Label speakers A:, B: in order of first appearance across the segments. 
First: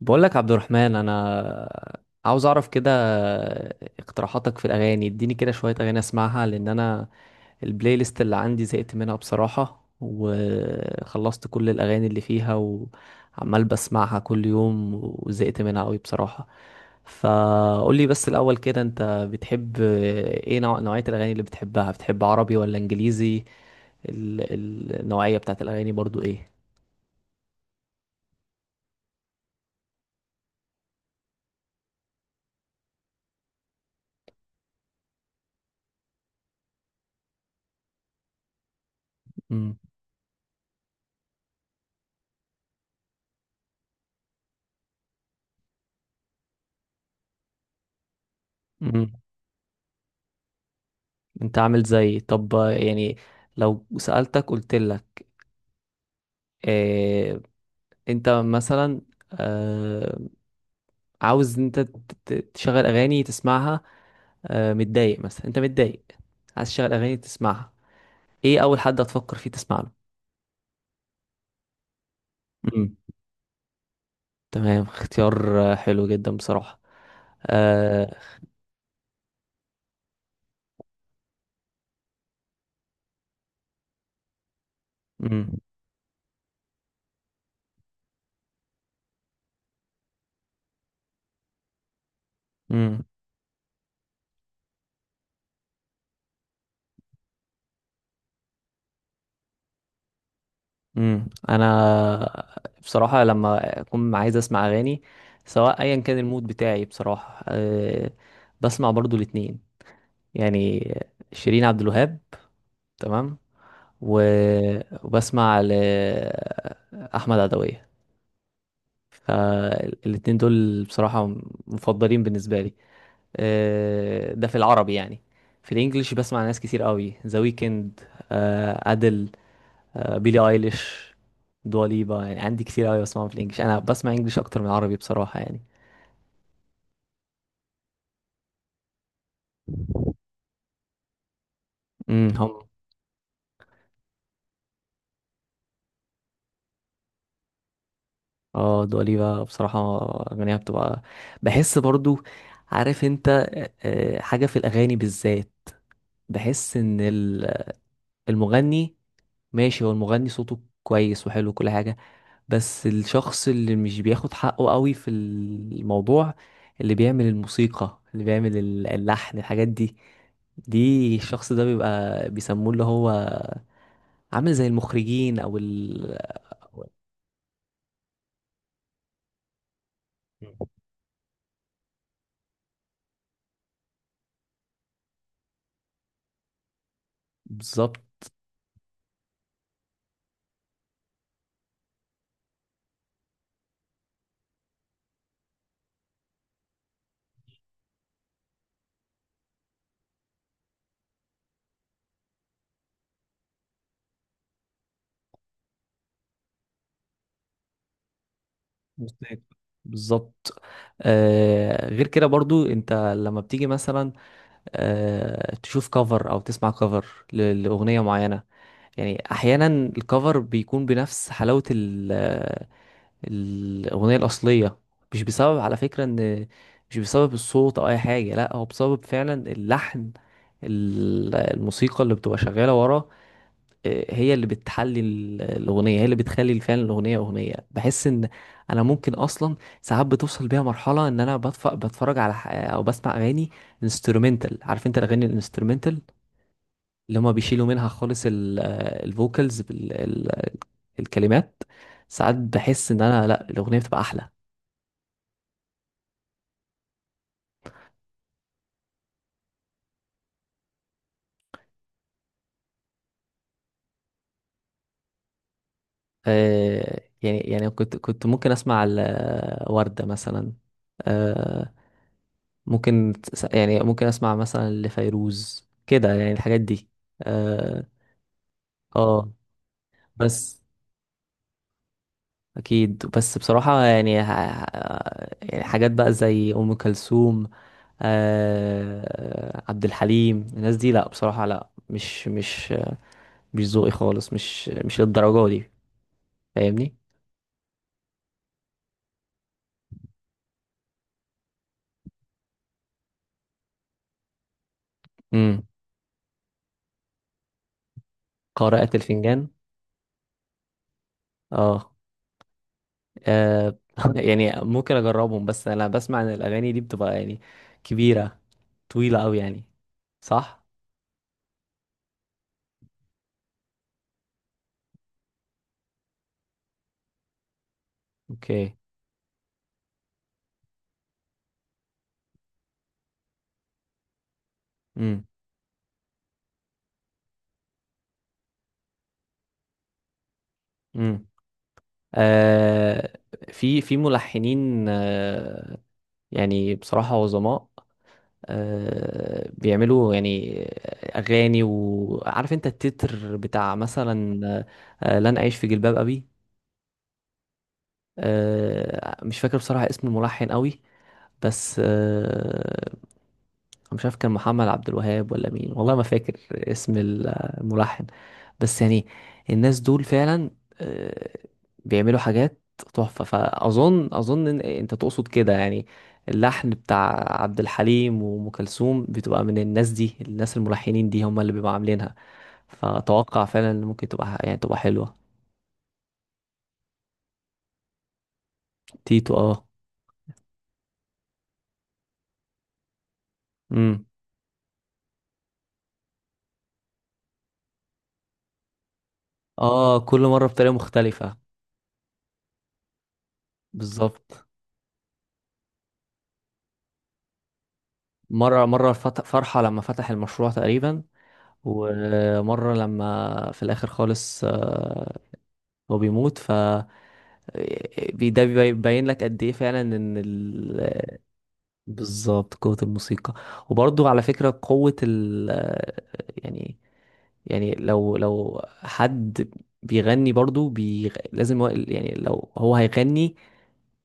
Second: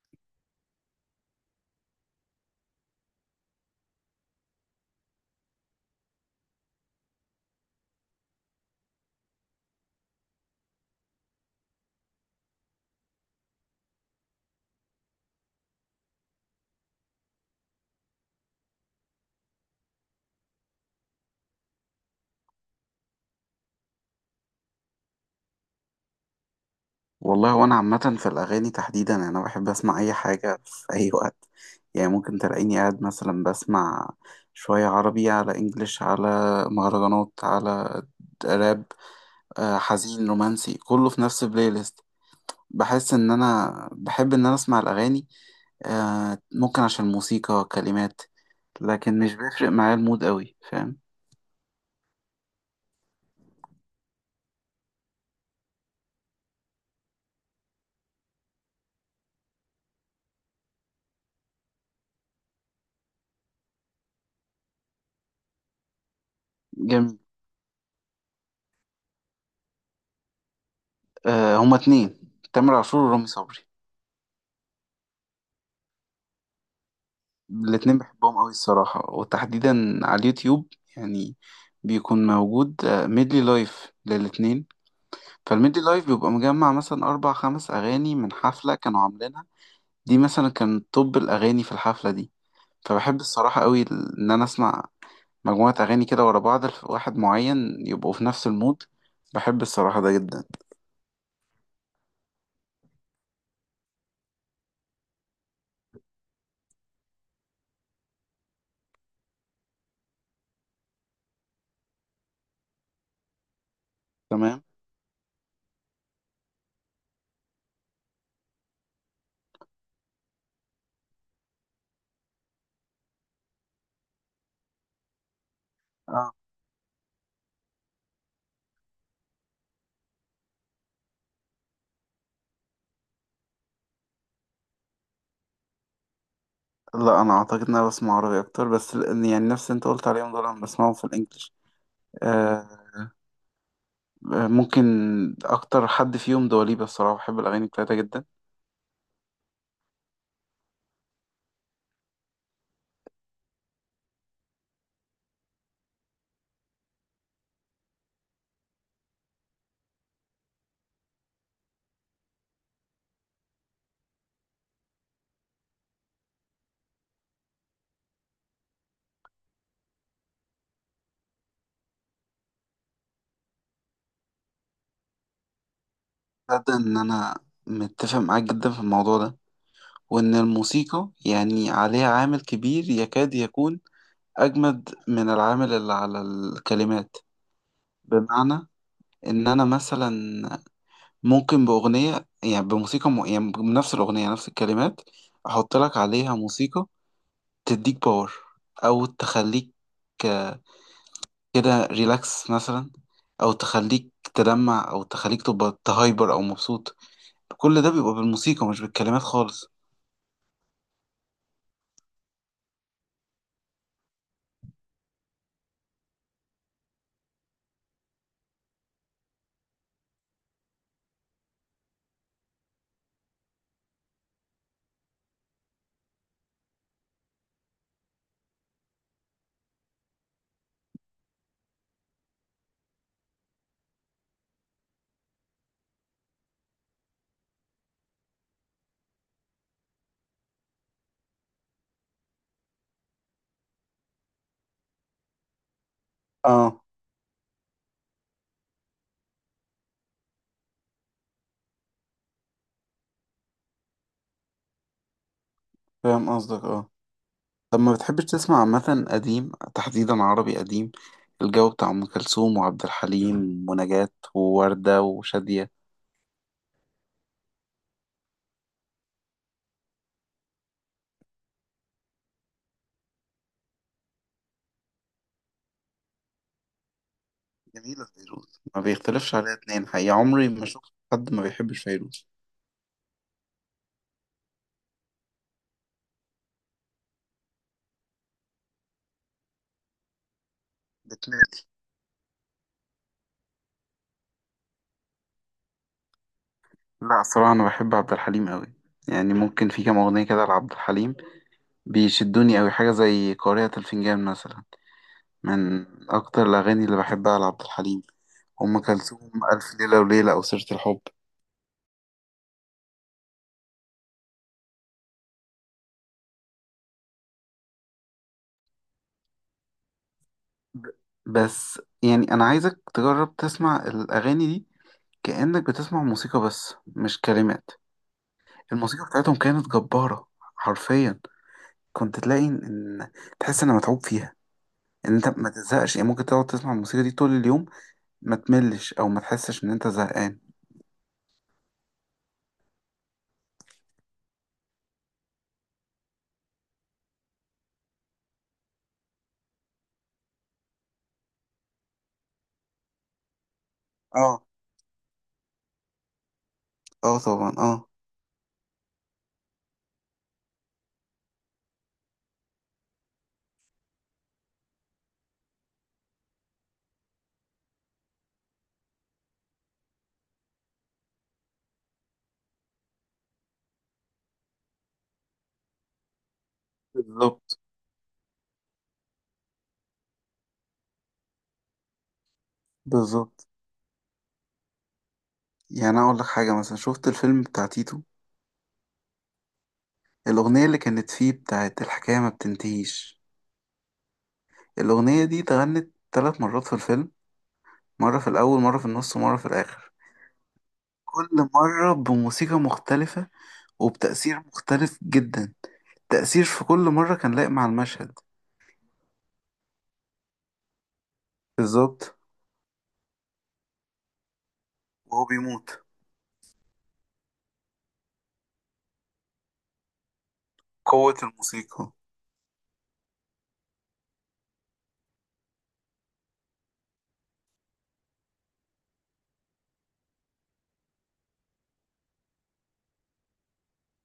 A: بقول لك عبد الرحمن، انا عاوز اعرف كده اقتراحاتك في الاغاني. اديني كده شوية اغاني اسمعها، لان انا البلاي ليست اللي عندي زهقت منها بصراحة، وخلصت كل الاغاني اللي فيها، وعمال بسمعها كل يوم وزهقت منها قوي بصراحة. فقول لي بس الاول كده، انت بتحب ايه؟ نوعية الاغاني اللي بتحبها، بتحب عربي ولا انجليزي؟ النوعية بتاعت الاغاني برضو ايه؟
B: والله وانا عامة في الاغاني تحديدا يعني انا بحب اسمع اي حاجة في اي وقت. يعني ممكن تلاقيني قاعد مثلا بسمع شوية عربي على انجليش على مهرجانات على راب حزين رومانسي كله في نفس البلاي ليست. بحس ان انا بحب ان انا اسمع الاغاني، ممكن عشان الموسيقى كلمات،
A: امم.
B: لكن مش بيفرق معايا المود قوي، فاهم؟
A: انت عامل زيي طب، يعني لو سألتك قلت لك اه؟ انت مثلا اه، عاوز انت تشغل اغاني تسمعها، اه، متضايق مثلا، انت متضايق عايز تشغل اغاني
B: جميل.
A: تسمعها، ايه اول حد هتفكر فيه تسمع له؟
B: هما 2، تامر
A: امم.
B: عاشور ورامي صبري.
A: تمام، اختيار حلو جدا بصراحة.
B: الاتنين
A: اه.
B: بحبهم قوي الصراحة، وتحديدا على اليوتيوب يعني بيكون موجود ميدلي لايف للاتنين.
A: امم.
B: فالميدلي لايف بيبقى مجمع مثلا أربع خمس أغاني من حفلة كانوا عاملينها، دي مثلا كان توب الأغاني في الحفلة دي.
A: امم.
B: فبحب الصراحة قوي إن أنا أسمع مجموعة أغاني كده ورا بعض واحد معين يبقوا في نفس المود. بحب الصراحة ده جدا.
A: امم. انا بصراحة لما اكون عايز اسمع اغاني، سواء ايا كان المود بتاعي بصراحة، بسمع برضو الاتنين، يعني شيرين عبد الوهاب، تمام،
B: تمام.
A: و- وبسمع لأحمد عدوية. فالاتنين دول بصراحة مفضلين بالنسبة لي. ده في العربي يعني. في الانجليش
B: اه،
A: بسمع ناس كتير قوي، ذا ويكند، أدل، بيلي ايليش، دواليبا، يعني عندي كتير قوي بسمعهم في الانجليش، انا بسمع انجليش اكتر من عربي بصراحة يعني.
B: لا أنا أعتقد إن أنا بسمع عربي أكتر، بس يعني نفس اللي أنت قلت عليهم دول أنا بسمعهم في الإنجليش.
A: امم، هم.
B: ممكن اكتر حد فيهم دواليبة، الصراحة بحب الاغاني بتاعتها جدا.
A: اه، دواليبا بصراحة، أغانيها بتبقى، بحس برضو، عارف انت، حاجة في الأغاني بالذات. بحس إن المغني، ماشي هو المغني صوته كويس وحلو وكل حاجة، بس الشخص اللي مش بياخد حقه قوي في الموضوع، اللي بيعمل الموسيقى، اللي بيعمل اللحن، الحاجات دي، دي الشخص ده بيبقى بيسموه، اللي هو عامل زي المخرجين، أو
B: تصدق ان انا متفق معاك جدا في الموضوع ده، وان
A: مم.
B: الموسيقى يعني عليها عامل كبير يكاد يكون اجمد من العامل اللي على الكلمات.
A: بالظبط.
B: بمعنى ان انا مثلا ممكن باغنية يعني بموسيقى يعني بنفس الاغنية نفس الكلمات احط لك عليها موسيقى تديك باور، او تخليك كده ريلاكس مثلا، او تخليك تدمع، او تخليك تبقى تهايبر او مبسوط. كل ده بيبقى بالموسيقى مش بالكلمات
A: مستهلك.
B: خالص.
A: بالظبط. غير كده برضو، انت لما بتيجي مثلا تشوف كفر او تسمع كفر لاغنيه معينه، يعني احيانا الكفر بيكون بنفس حلاوه الاغنيه الاصليه. مش بسبب، على فكره، ان مش بسبب الصوت او اي حاجه، لا هو بسبب فعلا اللحن، الموسيقى اللي بتبقى شغاله ورا، هي اللي بتحلي الأغنية، هي اللي بتخلي فعلا الأغنية أغنية. بحس إن أنا ممكن أصلا ساعات بتوصل بيها مرحلة إن أنا بتفرج على أو بسمع أغاني انسترومنتال، عارف أنت الأغاني الانسترومنتال،
B: اه،
A: اللي هما بيشيلوا منها خالص الفوكالز، الكلمات. ساعات بحس إن أنا، لأ، الأغنية بتبقى أحلى.
B: فاهم قصدك، اه. طب ما بتحبش تسمع عامة قديم، تحديدا عربي قديم؟ الجو بتاع أم كلثوم وعبد الحليم ونجاة ووردة وشادية.
A: يعني كنت ممكن أسمع وردة مثلا، آه، ممكن يعني ممكن اسمع مثلا لفيروز كده، يعني الحاجات دي. اه.
B: جميلة فيروز، ما
A: آه،
B: بيختلفش عليها اتنين، حقيقة عمري
A: بس
B: ما شفت حد ما بيحبش فيروز.
A: اكيد، بس بصراحة يعني يعني حاجات بقى زي ام كلثوم، عبد الحليم، الناس دي لا
B: بتمل؟
A: بصراحة، لا مش ذوقي خالص، مش للدرجة دي، فاهمني؟
B: لا الصراحة أنا بحب عبد الحليم أوي، يعني ممكن في كام أغنية كده لعبد الحليم بيشدوني أوي، حاجة زي قارئة الفنجان مثلا،
A: امم.
B: من أكتر الأغاني اللي بحبها لعبد الحليم. أم
A: قارئة
B: كلثوم
A: الفنجان،
B: ألف ليلة وليلة أو سيرة الحب.
A: اه. آه يعني ممكن اجربهم، بس انا بسمع ان الاغاني دي بتبقى يعني كبيره، طويله قوي يعني. صح.
B: ب- بس يعني أنا عايزك تجرب تسمع الأغاني دي كأنك بتسمع موسيقى بس مش كلمات.
A: اوكي.
B: الموسيقى بتاعتهم كانت جبارة، حرفيا كنت تلاقي إن إن تحس إن متعوب فيها، إن
A: امم.
B: أنت ما تزهقش. يعني ممكن تقعد تسمع الموسيقى دي طول اليوم ما تملش أو ما تحسش إن أنت زهقان.
A: امم. آه. في ملحنين، يعني بصراحه عظماء، بيعملوا يعني اغاني، وعارف انت التتر بتاع مثلا
B: اه.
A: لن اعيش في جلباب ابي.
B: اه، طبعا، اه.
A: مش فاكر بصراحه اسم الملحن قوي، بس مش عارف كان محمد عبد الوهاب ولا مين، والله ما فاكر اسم الملحن، بس يعني الناس دول فعلا آه، بيعملوا حاجات تحفة. فأظن إن أنت تقصد كده يعني، اللحن بتاع عبد
B: بالظبط.
A: الحليم وأم كلثوم بتبقى من الناس دي، الناس الملحنين دي هم اللي بيبقوا عاملينها. فأتوقع
B: بالظبط،
A: فعلا إن ممكن تبقى يعني تبقى حلوة.
B: يعني اقول لك حاجه، مثلا شفت الفيلم بتاع تيتو،
A: تيتو، اه.
B: الاغنيه اللي كانت فيه بتاعت الحكايه ما بتنتهيش،
A: امم.
B: الاغنيه دي اتغنت 3 مرات في الفيلم، مره في الاول، مره في النص، ومره في الاخر.
A: اه، كل مرة بطريقة
B: كل
A: مختلفة.
B: مره بموسيقى مختلفه وبتاثير
A: بالظبط.
B: مختلف جدا، تاثير في كل مره كان لايق مع المشهد.
A: مرة فرحة لما فتح المشروع تقريبا،
B: بالظبط.
A: ومرة لما في الآخر خالص،
B: وهو بيموت.
A: هو بيموت. ده بيبين لك قد ايه فعلا ان
B: قوه الموسيقى.
A: بالظبط، قوة الموسيقى. وبرضو على فكرة قوة يعني، لو حد بيغني برضو لازم يعني لو هو هيغني،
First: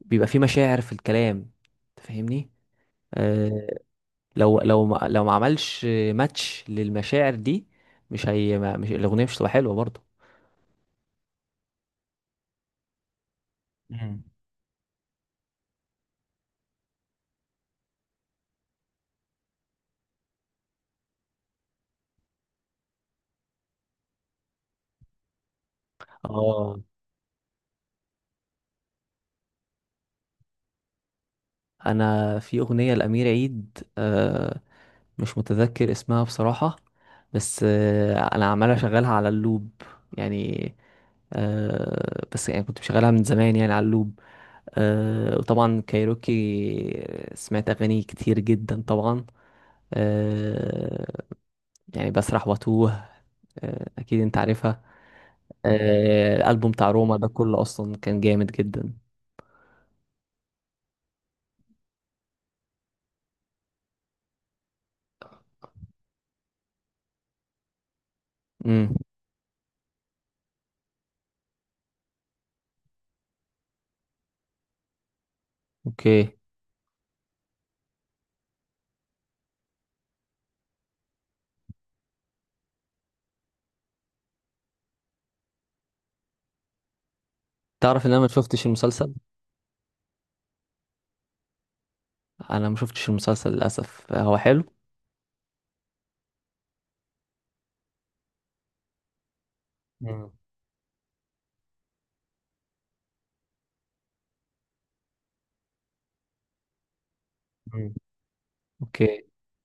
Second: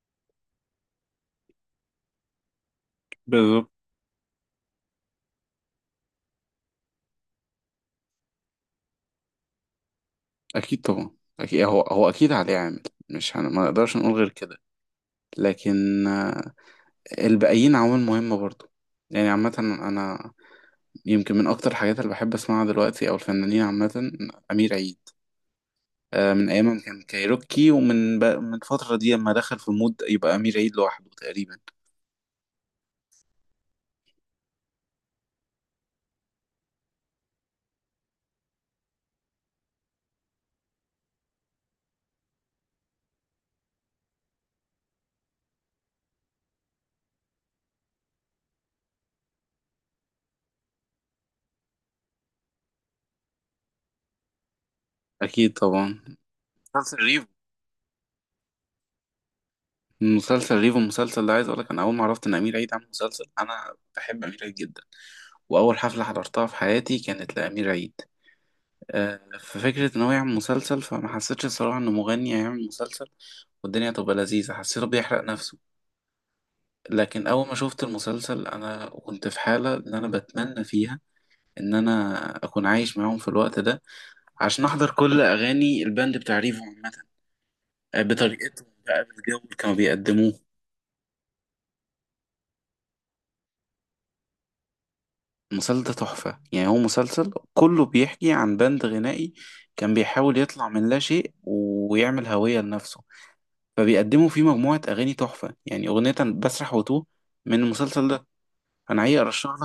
A: بيبقى فيه مشاعر في الكلام، تفهمني؟ آه
B: بالظبط.
A: لو ما... لو ما عملش ماتش للمشاعر دي، مش هي ما... مش الأغنية مش هتبقى حلوة برضو.
B: اكيد طبعا، اكيد هو اكيد عليه عامل، مش هن... ما نقدرش نقول
A: مم.
B: غير كده. لكن الباقيين عوامل مهمه برضو. يعني عامه انا يمكن من اكتر الحاجات اللي بحب اسمعها دلوقتي او الفنانين عامه، امير عيد، من ايام
A: اه،
B: ما كان كايروكي ومن من الفتره دي لما دخل في مود يبقى امير عيد لوحده تقريبا.
A: انا في اغنيه لامير عيد، مش متذكر اسمها بصراحه، بس انا عمال اشغلها على اللوب يعني. بس يعني كنت مشغلها من زمان يعني على اللوب. وطبعا كايروكي، سمعت اغاني كتير جدا طبعا. آه يعني بسرح واتوه، اكيد انت عارفها.
B: اكيد طبعا.
A: الالبوم بتاع
B: مسلسل
A: روما
B: ريفو
A: ده كله اصلا كان جامد جدا.
B: مسلسل ريفو المسلسل ده عايز اقول لك، انا اول ما عرفت ان امير عيد عامل مسلسل، انا بحب امير عيد جدا واول حفله حضرتها في حياتي كانت لامير عيد،
A: امم.
B: ففكره ان هو يعمل مسلسل فما حسيتش الصراحه انه مغني هيعمل مسلسل والدنيا تبقى لذيذه، حسيته بيحرق نفسه.
A: اوكي.
B: لكن اول ما شفت المسلسل انا كنت في حالة ان انا بتمنى فيها ان انا اكون عايش معاهم في الوقت ده عشان احضر كل اغاني الباند بتاع ريفو عامة،
A: تعرف ان انا ما شفتش
B: بطريقتهم بقى
A: المسلسل؟
B: بالجو اللي كانوا بيقدموه.
A: انا ما شفتش المسلسل للاسف، هو حلو؟
B: المسلسل ده تحفة، يعني هو مسلسل كله بيحكي عن باند غنائي كان
A: مم.
B: بيحاول يطلع من لا شيء ويعمل هوية لنفسه، فبيقدموا فيه مجموعة أغاني تحفة يعني، أغنية بسرح وتوه من
A: مم.
B: المسلسل ده. أنا حقيقي
A: اوكي.
B: أرشح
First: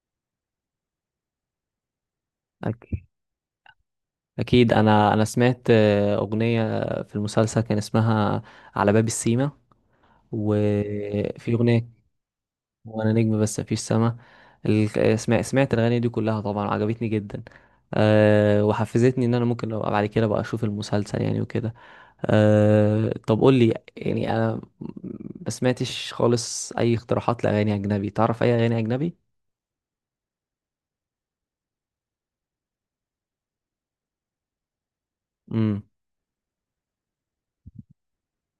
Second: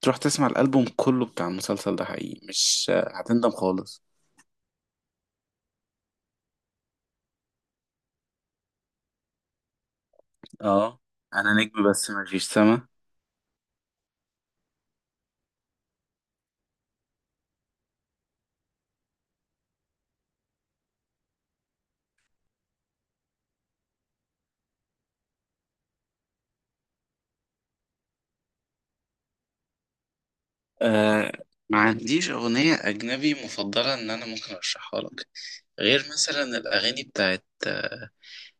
B: تروح تسمع الألبوم كله بتاع المسلسل ده، حقيقي مش
A: أك-
B: هتندم خالص.
A: اكيد انا سمعت اغنيه في المسلسل كان اسمها على باب السيما،
B: اه،
A: وفي
B: انا
A: اغنيه
B: نجم بس مفيش سما.
A: وانا نجم بس مفيش سما. سمعت الاغاني دي كلها طبعا، عجبتني جدا. وحفزتني ان انا ممكن لو بعد كده بقى اشوف المسلسل يعني وكده. طب قول لي، يعني انا ما سمعتش خالص اي اقتراحات لاغاني اجنبي، تعرف اي اغاني اجنبي؟
B: آه ما عنديش أغنية أجنبي مفضلة إن أنا ممكن أرشحها لك،
A: امم.
B: غير مثلا الأغاني بتاعت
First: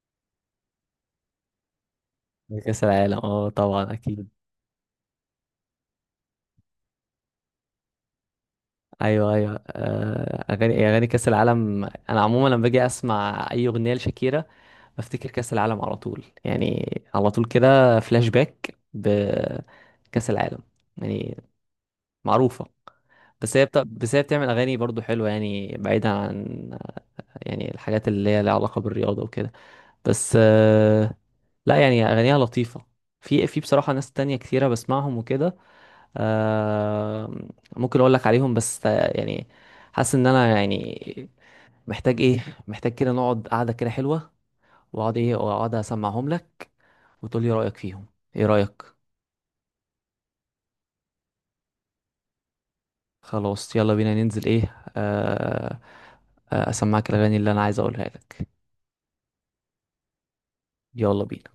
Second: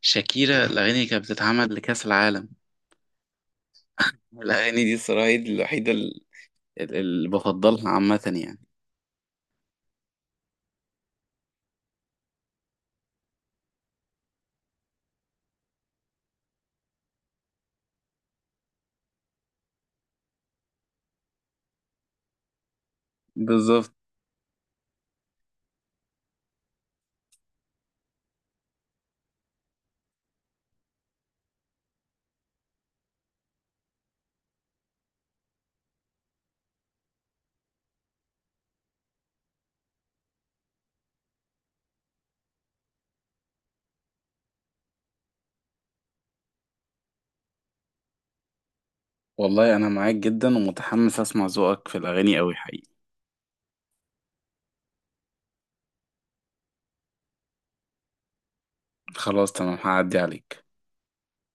B: شاكيرا الأغاني اللي كانت بتتعمل لكأس العالم.
A: كأس العالم، اه طبعا اكيد.
B: الأغاني دي الصراحة هي دي الوحيدة اللي بفضلها عامة يعني.
A: ايوه، ايوه، اغاني كأس العالم. انا عموما لما باجي اسمع اي اغنيه لشاكيرا بفتكر كأس العالم على طول، يعني على طول كده فلاش باك بكأس العالم، يعني معروفه.
B: بالظبط.
A: بس هي بتعمل اغاني برضو حلوه، يعني بعيدا عن يعني الحاجات اللي هي لها علاقه بالرياضه وكده، بس لا يعني اغانيها لطيفه. في بصراحه ناس تانية كتيره بسمعهم وكده. آه ممكن اقول لك عليهم، بس يعني حاسس ان انا يعني محتاج ايه، محتاج كده نقعد قعده كده حلوه، واقعد ايه، واقعد اسمعهم لك، وتقول لي رايك فيهم. ايه رايك؟
B: والله أنا معاك جدا ومتحمس أسمع ذوقك في الأغاني أوي حقيقي.
A: خلاص يلا بينا، ننزل ايه، اسمعك الاغاني اللي انا عايز اقولها لك.
B: خلاص تمام، هعدي عليك.
A: يلا بينا.